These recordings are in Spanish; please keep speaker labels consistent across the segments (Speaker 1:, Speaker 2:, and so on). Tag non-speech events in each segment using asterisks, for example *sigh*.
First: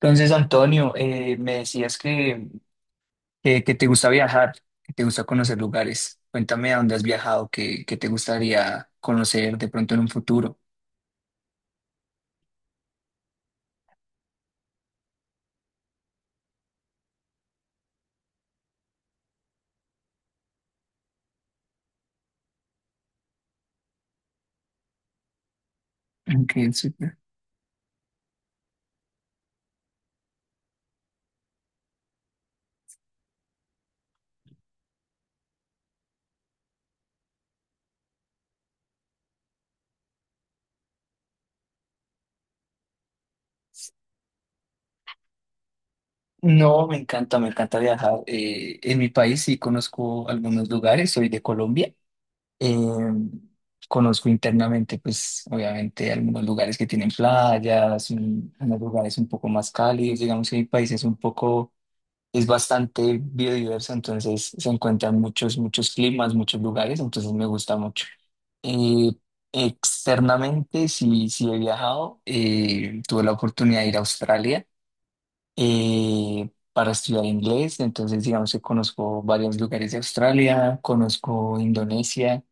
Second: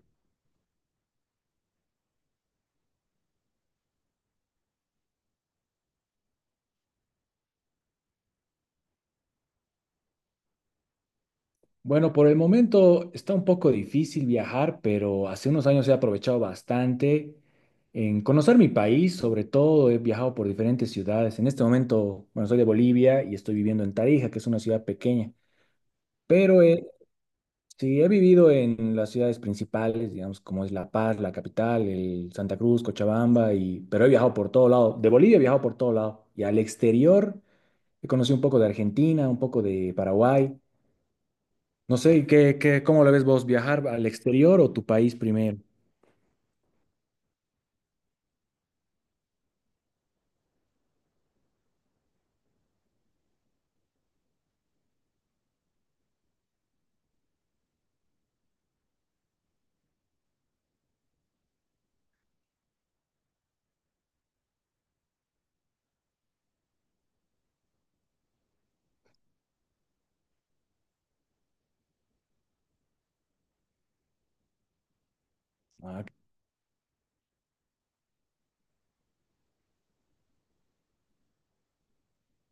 Speaker 1: Entonces, Antonio, me decías que, que te gusta viajar, que te gusta conocer lugares. Cuéntame a dónde has viajado, qué te gustaría conocer de pronto en un futuro.
Speaker 2: Bueno, por el momento está un poco difícil viajar, pero hace unos años he aprovechado bastante en conocer mi país, sobre todo he viajado por diferentes ciudades. En este momento, bueno, soy de Bolivia y estoy viviendo en Tarija, que es una ciudad pequeña, pero
Speaker 1: Ok, súper.
Speaker 2: sí he vivido en las ciudades principales, digamos, como es La Paz, la capital, el Santa Cruz, Cochabamba, pero he viajado por todo lado. De Bolivia he viajado por todo lado y al exterior he conocido un poco de Argentina, un poco de Paraguay. No sé, ¿ cómo lo ves vos? ¿Viajar al exterior o tu país primero?
Speaker 1: No, me encanta viajar. En mi país sí conozco algunos lugares, soy de Colombia. Eh, Conozco internamente, pues obviamente, algunos lugares que tienen playas, unos lugares un poco más cálidos, digamos que mi país es un poco, es bastante biodiverso, entonces se encuentran muchos, muchos climas, muchos lugares, entonces me gusta mucho. Eh, Externamente, sí he viajado, tuve la oportunidad de ir a Australia
Speaker 2: Ah, ok.
Speaker 1: para estudiar inglés. Entonces, digamos que conozco varios lugares de Australia, conozco Indonesia.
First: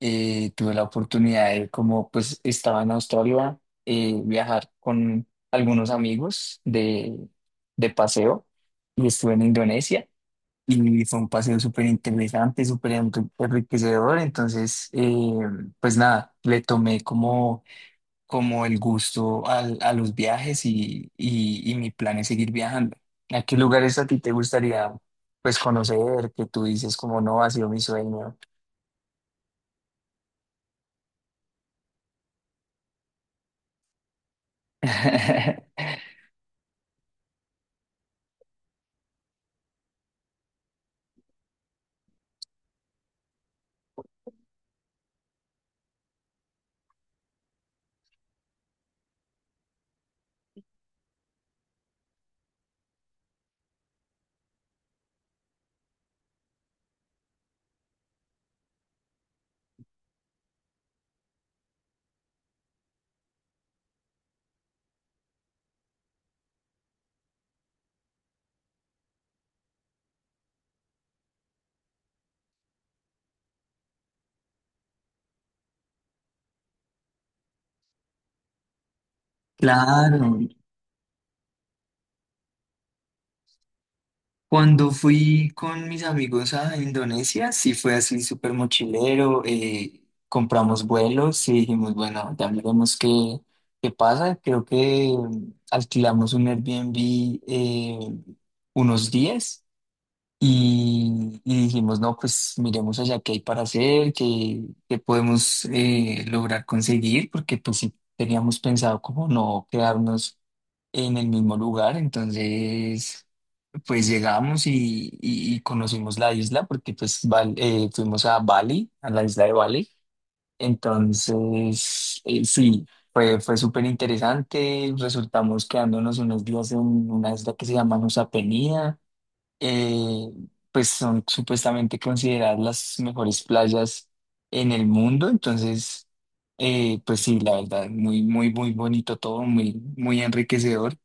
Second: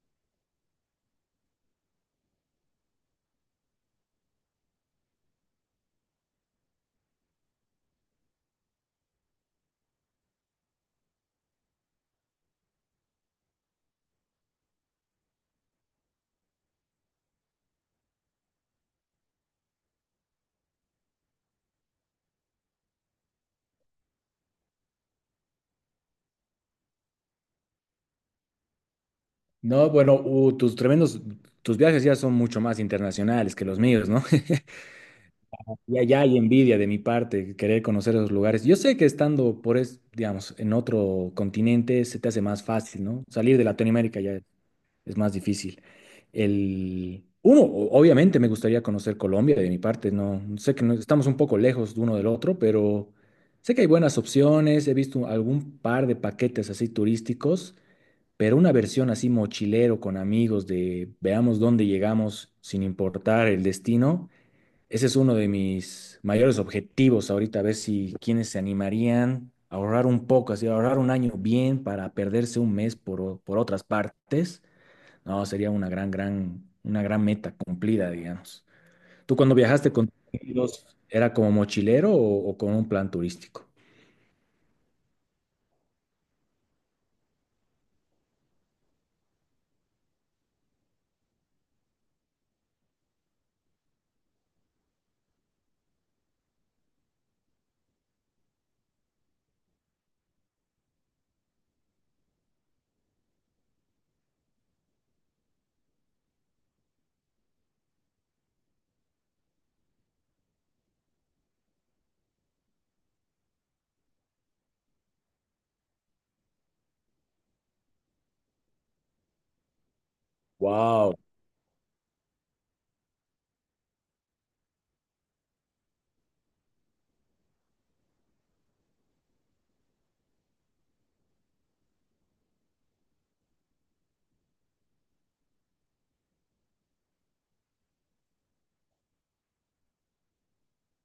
Speaker 1: Tuve la oportunidad de, como pues estaba en Australia, viajar con algunos amigos de paseo y estuve en Indonesia. Y fue un paseo súper interesante, enriquecedor. Entonces, pues nada, le tomé como como el gusto a, los viajes y mi plan es seguir viajando. ¿A qué lugares a ti te gustaría pues conocer que tú dices como no ha sido mi sueño?
Speaker 2: No, bueno, tus tremendos, tus viajes ya son mucho más internacionales que los míos, ¿no? *laughs*
Speaker 1: *laughs*
Speaker 2: Y allá hay envidia de mi parte, querer conocer esos lugares. Yo sé que estando por, es, digamos, en otro continente se te hace más fácil, ¿no? Salir de Latinoamérica ya es más difícil. El, uno, obviamente me gustaría conocer Colombia de mi parte, no sé que estamos un poco lejos de uno del otro, pero sé que hay buenas opciones, he visto algún par de paquetes así turísticos, pero una versión así mochilero con amigos de veamos dónde llegamos sin importar el destino. Ese es uno de mis mayores objetivos ahorita, a ver si quienes se animarían a ahorrar un poco, así ahorrar un año bien para perderse un mes por, por otras partes. No, sería una gran, gran, una gran meta cumplida, digamos. ¿Tú cuando viajaste con
Speaker 1: Claro,
Speaker 2: tus amigos, era como mochilero o con un plan turístico?
Speaker 1: cuando fui con mis amigos a Indonesia, sí fue así súper mochilero, compramos vuelos y dijimos, bueno, ya veremos qué, qué pasa. Creo que alquilamos un Airbnb eh, unos días. Y dijimos, no, pues miremos allá qué hay para hacer, qué, qué podemos lograr conseguir, porque pues sí teníamos pensado como no quedarnos en el mismo lugar, entonces pues llegamos y, y conocimos la isla, porque pues fuimos a Bali, a la isla de Bali,
Speaker 2: Wow,
Speaker 1: entonces sí, fue, fue súper interesante, resultamos quedándonos unos días en una isla que se llama Nusa Penida. eh, pues son supuestamente consideradas las mejores playas en el mundo. Entonces, pues sí, la verdad, muy, muy, muy bonito todo, muy, muy enriquecedor.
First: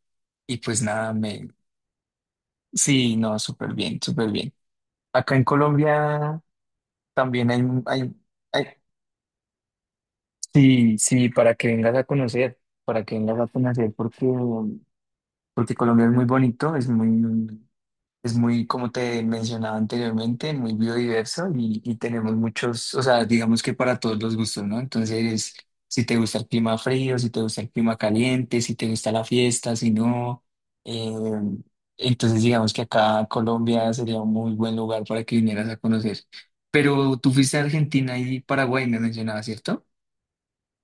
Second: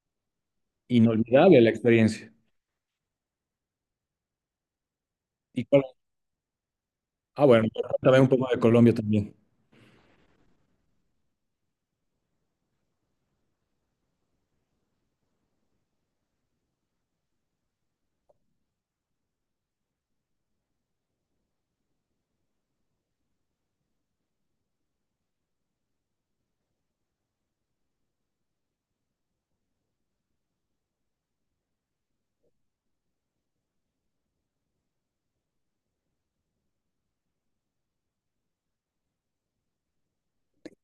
Speaker 1: Y pues nada, me,
Speaker 2: inolvidable la experiencia.
Speaker 1: sí, no, súper bien, súper bien. Acá en
Speaker 2: ¿Y cuál-
Speaker 1: Colombia
Speaker 2: Ah,
Speaker 1: también hay,
Speaker 2: bueno, también un poco de
Speaker 1: hay-
Speaker 2: Colombia también.
Speaker 1: sí, sí, para que vengas a conocer, para que vengas a conocer, porque, porque Colombia es muy bonito, es muy, es muy, como te mencionaba anteriormente, muy biodiverso y tenemos muchos, o sea, digamos que para todos los gustos, ¿no? Entonces, si te gusta el clima frío, si te gusta el clima caliente, si te gusta la fiesta, si no, eh, entonces digamos que acá Colombia sería un muy buen lugar para que vinieras a conocer. Pero tú fuiste a Argentina y Paraguay, me mencionabas, ¿cierto?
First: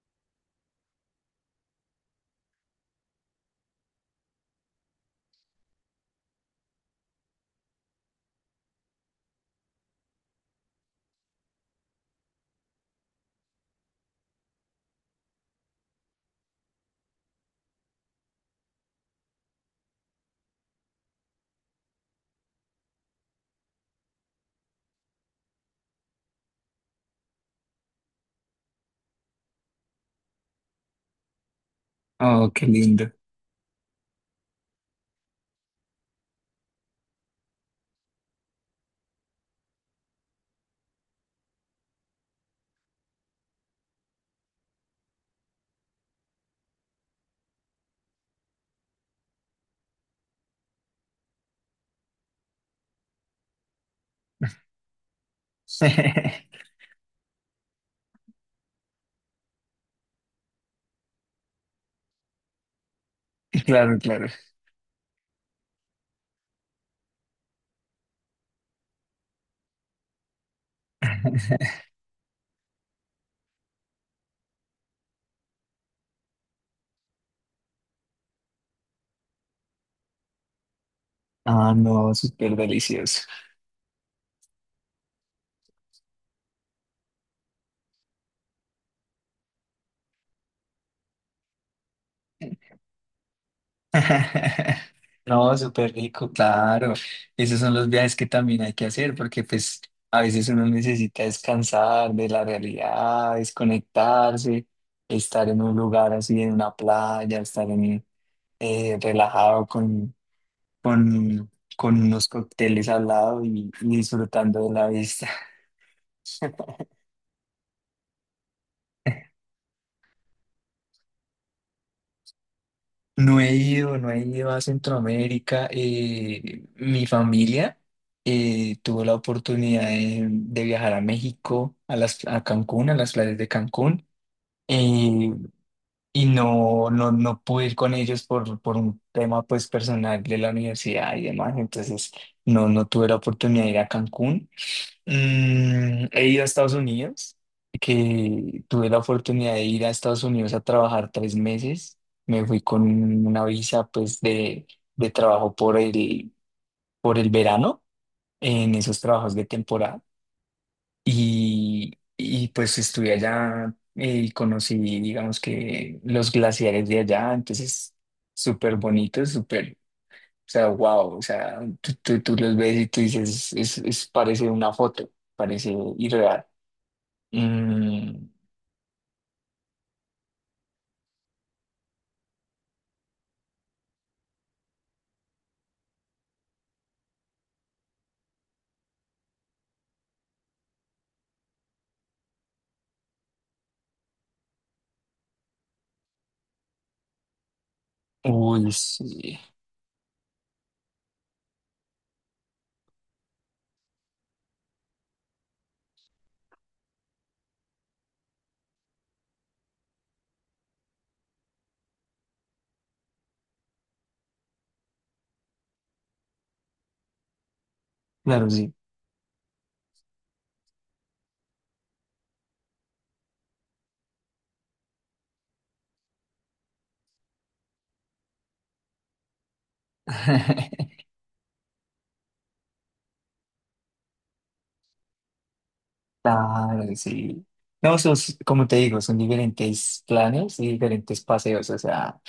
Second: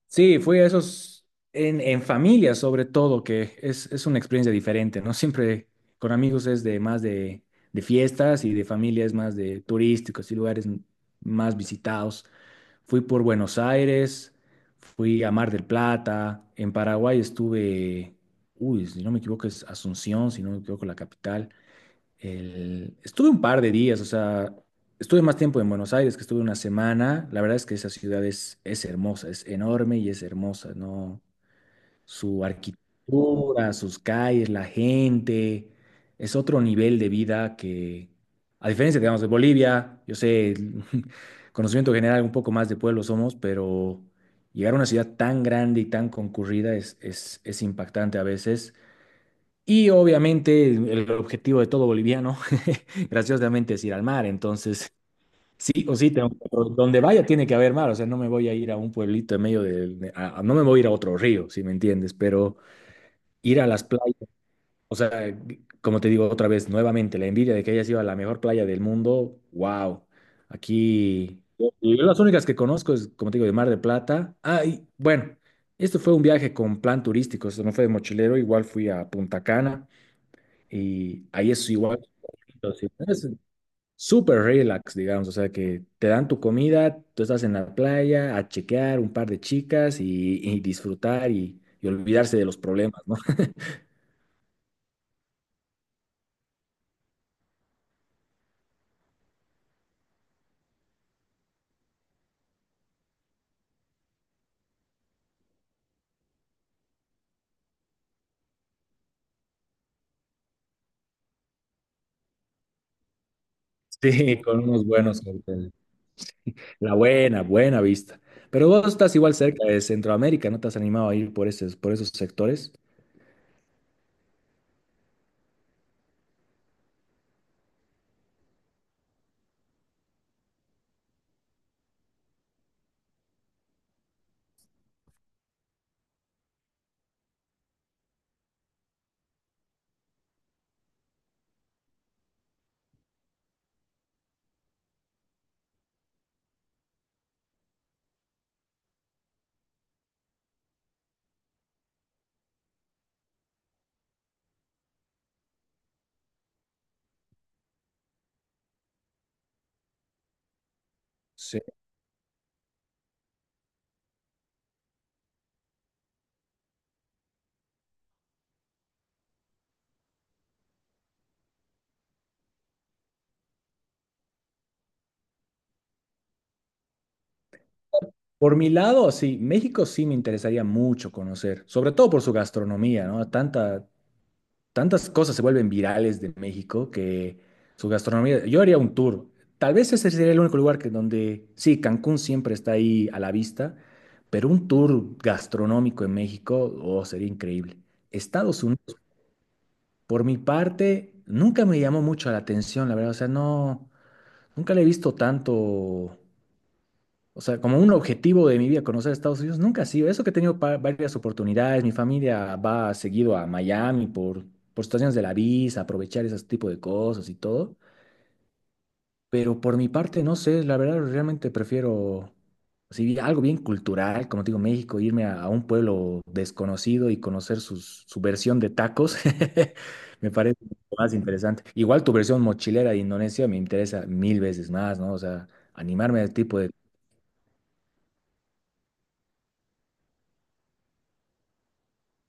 Speaker 2: Sí, fui a esos en familia sobre todo, que es una experiencia diferente, ¿no? Siempre con amigos es de más de fiestas y de familia es más de turísticos y lugares más visitados. Fui por Buenos Aires, fui a Mar del Plata, en Paraguay estuve, uy, si no me equivoco es Asunción, si no me equivoco la capital estuve un par de días, o sea, estuve más tiempo en Buenos Aires, que estuve una semana. La verdad es que esa ciudad es hermosa, es enorme y es hermosa, ¿no? Su
Speaker 1: Oh, qué lindo.
Speaker 2: arquitectura, sus calles, la gente, es otro nivel de vida que, a diferencia, digamos, de Bolivia, yo sé, el *laughs* conocimiento general un poco más de pueblo somos, pero llegar a una ciudad tan grande y tan concurrida es impactante a veces. Y obviamente el objetivo de todo boliviano, *laughs* graciosamente, es ir al mar. Entonces, sí o sí,
Speaker 1: *laughs*
Speaker 2: donde vaya tiene que haber mar. O sea, no me voy a ir a un pueblito en medio del... de- a- no me voy a ir a otro río, si me entiendes, pero ir a las
Speaker 1: Claro,
Speaker 2: playas,
Speaker 1: claro.
Speaker 2: o sea, como te digo otra vez, nuevamente, la envidia de que hayas ido a la mejor playa del mundo, wow. Aquí, yo las únicas que conozco es, como te digo, de Mar de Plata. Ah, y bueno, esto fue un viaje con plan turístico, esto no fue de mochilero, igual fui a Punta Cana. Y ahí es
Speaker 1: Ah,
Speaker 2: igual.
Speaker 1: no, súper
Speaker 2: Entonces,
Speaker 1: delicioso.
Speaker 2: es súper relax, digamos. O sea, que te dan tu comida, tú estás en la playa a chequear un par de chicas y disfrutar y olvidarse de los problemas, ¿no? *laughs*
Speaker 1: *laughs* No, súper rico, claro. Esos son los viajes que también hay que hacer porque pues a veces uno necesita descansar de la realidad, desconectarse, estar en un lugar así, en una playa, estar en, relajado con, con unos cócteles al lado y
Speaker 2: Sí, con
Speaker 1: disfrutando de
Speaker 2: unos
Speaker 1: la
Speaker 2: buenos
Speaker 1: vista.
Speaker 2: cócteles.
Speaker 1: *laughs*
Speaker 2: La buena, buena vista. Pero vos estás igual cerca de Centroamérica, ¿no te has animado a ir por esos sectores?
Speaker 1: No he ido, no he ido a Centroamérica. Mi familia tuvo la oportunidad de viajar a México, a las, a Cancún, a las playas de Cancún. eh, y no, no, no pude ir con ellos por un tema pues personal de la universidad y demás. Entonces no, no tuve la oportunidad de ir a Cancún. Mm, he ido a Estados Unidos, que tuve la oportunidad de ir a Estados Unidos a trabajar tres meses. Me fui con una visa pues de trabajo por el verano en esos trabajos de temporada.
Speaker 2: Sí.
Speaker 1: Y pues estuve allá y conocí, digamos que los glaciares de allá, entonces súper bonitos, súper, o sea, wow, o sea, tú, tú los ves y tú dices, es, parece una foto, parece irreal. Mm,
Speaker 2: Por mi lado, sí, México sí me interesaría mucho conocer, sobre todo por su gastronomía, ¿no? Tanta, tantas cosas se vuelven virales de México que su gastronomía, yo haría un tour. Tal vez ese sería el único lugar que donde, sí, Cancún siempre está ahí a la vista, pero un tour gastronómico en México, oh, sería increíble. Estados
Speaker 1: uy,
Speaker 2: Unidos,
Speaker 1: sí.
Speaker 2: por mi parte, nunca me llamó mucho la atención, la verdad, o sea, no, nunca le he visto tanto, o sea, como un objetivo de mi vida conocer Estados Unidos nunca ha sido. Eso que he tenido varias oportunidades, mi familia va seguido a Miami por situaciones de la visa, aprovechar ese tipo de cosas y todo.
Speaker 1: Claro, sí.
Speaker 2: Pero por mi parte, no sé, la verdad realmente prefiero, si algo bien cultural, como te digo, México, irme a un pueblo desconocido y conocer su versión de tacos, *laughs* me parece
Speaker 1: *laughs*
Speaker 2: más interesante. Igual tu versión mochilera de Indonesia me interesa mil veces más, ¿no? O sea, animarme al tipo de...
Speaker 1: Claro, sí. No, esos, como te digo, son diferentes planes y diferentes paseos. O sea,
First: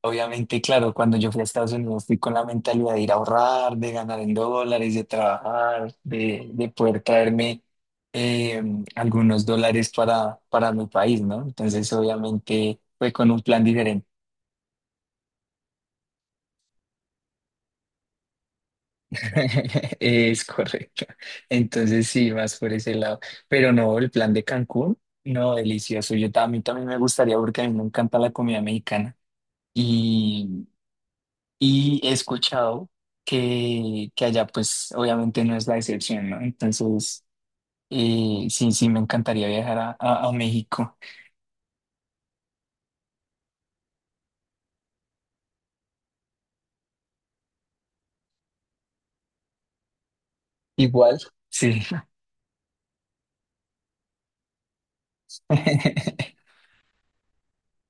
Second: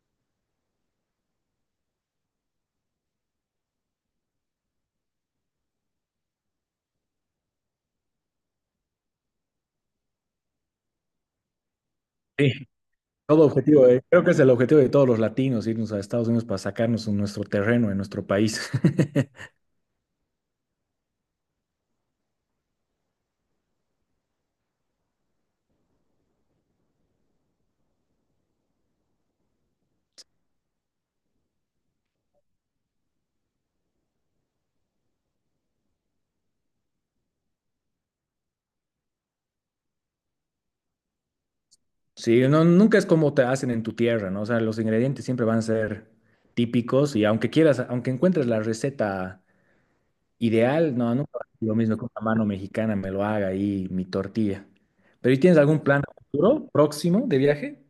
Speaker 1: obviamente, claro, cuando yo fui a Estados Unidos fui con la mentalidad de ir a ahorrar, de ganar en dólares, de trabajar, de poder traerme eh, algunos dólares para mi país, ¿no? Entonces,
Speaker 2: Sí.
Speaker 1: obviamente, fue con un
Speaker 2: Todo
Speaker 1: plan
Speaker 2: objetivo,
Speaker 1: diferente.
Speaker 2: creo que es el objetivo de todos los latinos, irnos a Estados Unidos para sacarnos en nuestro terreno, en nuestro país. *laughs*
Speaker 1: *laughs* Es correcto. Entonces sí, más por ese lado. Pero no, el plan de Cancún, no, delicioso. A mí también me gustaría porque a mí me encanta la comida mexicana. Y, y he escuchado que allá pues obviamente no es la excepción, ¿no? Entonces sí, sí, me encantaría viajar a, a México.
Speaker 2: Sí, no, nunca es como te hacen en tu tierra, ¿no? O sea, los ingredientes siempre van a ser típicos y aunque quieras, aunque encuentres la receta ideal, no,
Speaker 1: Igual,
Speaker 2: nunca va a ser lo
Speaker 1: sí.
Speaker 2: mismo que una mano mexicana me lo haga ahí mi tortilla. Pero ¿y tienes algún plan a
Speaker 1: *laughs*
Speaker 2: futuro, próximo de viaje?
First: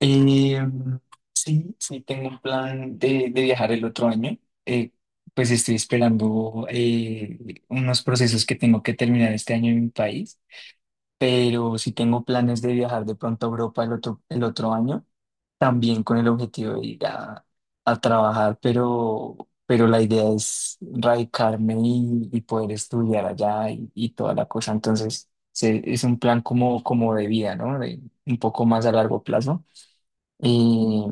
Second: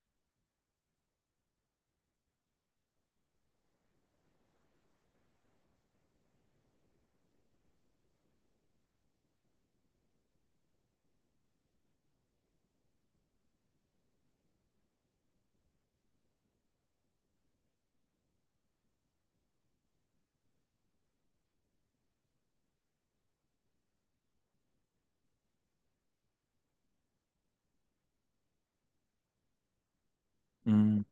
Speaker 1: Eh, sí, sí, tengo un plan de viajar el otro año. Eh, pues estoy esperando unos procesos que tengo que terminar este año en mi país, pero sí tengo planes de viajar de pronto a Europa el otro año, también con el objetivo de ir a trabajar, pero la idea es radicarme y poder estudiar allá y toda la cosa. Entonces, es un plan como, como de vida, ¿no? De, un poco más a largo plazo.
Speaker 2: Mm,
Speaker 1: Eh,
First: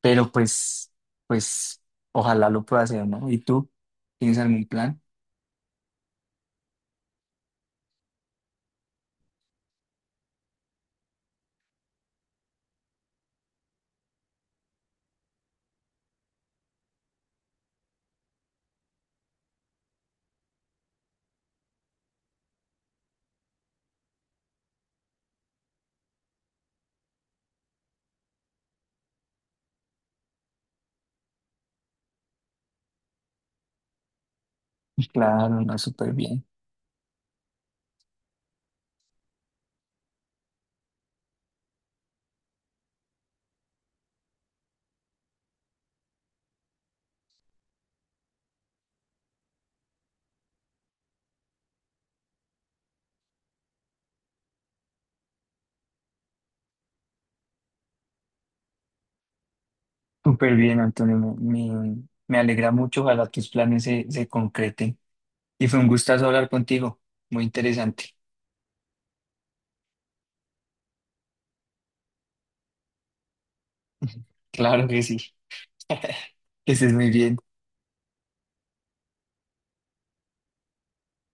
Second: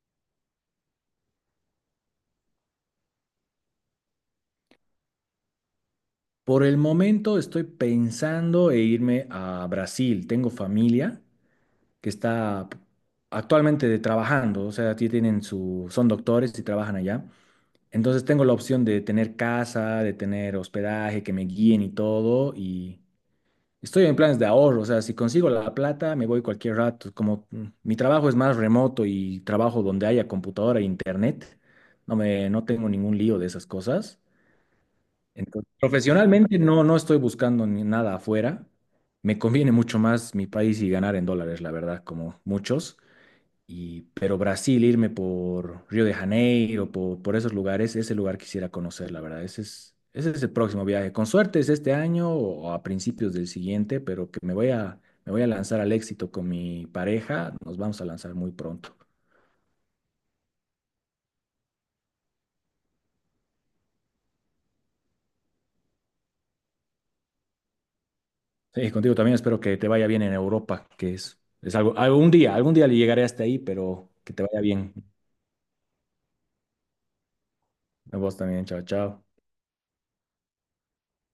Speaker 1: pero pues, pues, ojalá lo pueda hacer, ¿no? ¿Y tú? ¿Tienes algún plan?
Speaker 2: Por el momento estoy pensando en irme a Brasil. Tengo familia que está actualmente trabajando, o sea, tienen su, son doctores y trabajan allá. Entonces tengo la opción de tener casa, de tener hospedaje, que me guíen y todo, y estoy en planes de ahorro, o sea, si consigo la plata, me voy cualquier rato. Como mi trabajo es más remoto y trabajo donde haya computadora e internet, no tengo ningún lío de esas cosas.
Speaker 1: Pues claro,
Speaker 2: Entonces,
Speaker 1: no, súper bien.
Speaker 2: profesionalmente no, no estoy buscando ni nada afuera. Me conviene mucho más mi país y ganar en dólares, la verdad, como muchos. Y, pero Brasil, irme por Río de Janeiro, por esos lugares, ese lugar quisiera conocer, la verdad. Ese es el próximo viaje. Con suerte es este año o a principios del siguiente, pero que me voy a lanzar al éxito con mi pareja. Nos vamos a lanzar muy pronto.
Speaker 1: Súper bien, Antonio. Me, me alegra mucho. Ojalá tus planes se, se concreten. Y fue un gustazo hablar contigo. Muy interesante.
Speaker 2: Sí, contigo también espero que te vaya bien en Europa, que es algo, algún día le llegaré hasta ahí, pero
Speaker 1: *laughs*
Speaker 2: que te vaya
Speaker 1: Claro
Speaker 2: bien.
Speaker 1: que sí. Que estés muy bien.
Speaker 2: A vos también, chao, chao.